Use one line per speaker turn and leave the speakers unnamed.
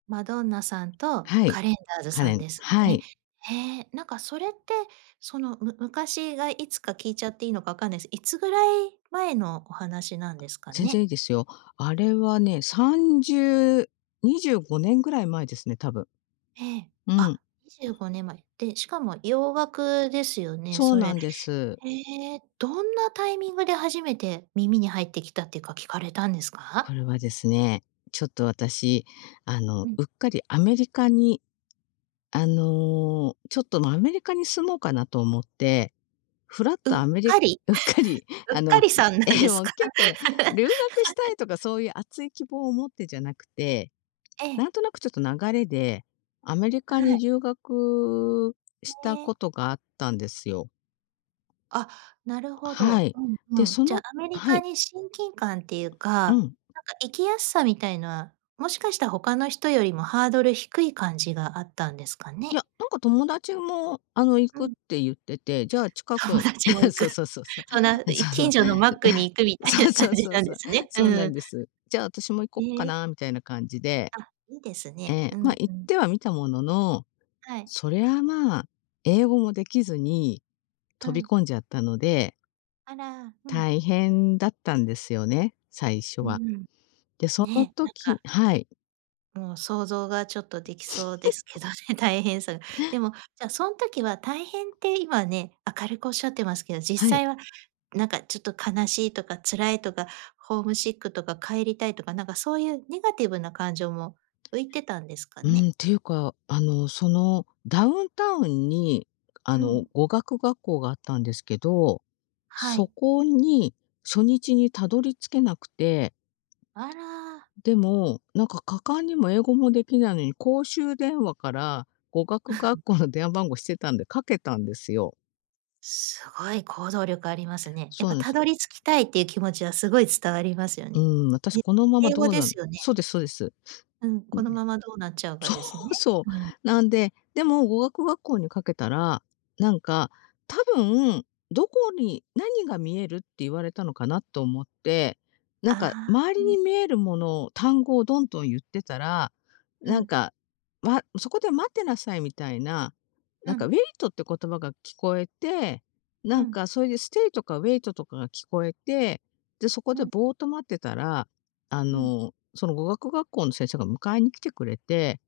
マドンナさんと
はい。
カレンダーズ
カ
さ
レ
ん
ン、
です
は
ね。
い。
へえ、なんかそれって、その、む昔がいつか聞いちゃっていいのかわかんないす。いつぐらい前のお話なんですか
全然
ね？
いいですよ。あれはね、30 25年ぐらい前ですね、たぶん。
ええ、
うん。
あ、25年前、で、しかも洋楽ですよね、
そう
そ
な
れ。
んです。
へえ、どんなタイミングで初めて耳に入ってきたっていうか、聞かれたんです
こ
か？
れはですね、ちょっと私、あの、
うん。
うっかりアメリカに、あの、ちょっと、ま、アメリカに住もうかなと思って、ふらっ
う
と
っ
アメリ
かり？
うっかり、
うっ
あ
か
の、
りさんなん
え、
です
もう
か？
結構ね、留学したいとかそうゆう熱い希望を持ってじゃなくて、
え
な
え。
んとなくちょっと流れで、アメリカ
は
に
い。
留学
へ
した
え。
ことがあったんですよ。
あ、なるほ
は
ど。
い。
うん、ふ
で、
ん。
そ
じゃ、
の
アメリ
は
カ
い。
に親近感ってゆうか、
うん。
なんか生きやすさみたいな、もしかした、他の人よりもハードル低い感じがあったんですか
いや、
ね？
なんか友達も、あの、行
う
くっ
ん。
てゆってて、じゃあ近
友
く
達も 行
そ
く。
うそうそうそう。
そんな、
そ
い
うそう。
近所のマックに 行くみたい
そ
な
う
感
そう
じ
そう
なん
そ
で
う、
すね。
そう
う
なん
ん。
です。じゃあ私も行こ
へ
っか
え。
なあみたいな感じで。
あ、いいです
え
ね。う
え、ま、
ん、
行
ふ
っ
ん。
てはみたものの、
はい。
そりゃ、まあ、英語もできずに
う
飛び
ん。
込んじゃったので
あら、うん。
大変だったんですよね、最初
う
は。
ん。
で、その
ねえ、なん
時
か
はい。
もう想像がちょっとできそうで すけど ね、大変さが。でも、じゃ、そん時は大変て、今ね、明るくおっしゃってますけど、実
はい。
際はなんかちょっと悲しいとか辛いとか、ホームシックとか帰りたいとか、なんかそうゆうネガティブな感情も浮いてたんですか
う
ね？
ん、ていうか、あの、その、ダウンタウンに、あ
う
の、
ん。
語学学校があったんですけど、
は
そ
い。
こに初日にたどり着けなくて
あら。
うん、でも、なんか果敢にも、英語もできないのに、公衆電話から語学学 校の電話番号知ってたんで、掛けたんですよ。
すごい行動力ありますね。やっ
そ
ぱ、
うね、
た
す。
どり着きたいっていう気持ちはすごい伝わりますよ
う
ね。
ん、私このま
え、
ま
英
ど
語
う
で
なん
すよね。
そうですそうです。
う ん、
うん、
このままどうなっちゃうか
そ
ですね。
うそ
うん。
う、なんで、でも語学学校にかけたら、なんか、多分どこに何が見えるって言われたのかなと思って、な
あ
んか
あ、
周
う
り
ん。
に見えるもの、単語をどんどんゆってたら、
う
なん
ん。
か、まそこで待ってなさいみたいな、
う
なんか、ウ
ん。
ェイトって言葉が聞こえて、
う
なん
ん。
かそれで、ステイとかウェイトとかが聞こえて、で、そこ
う
で
ん。
ボーっと待ってたら、あ
うん。
の、その語学学校の先生が迎えに来てくれて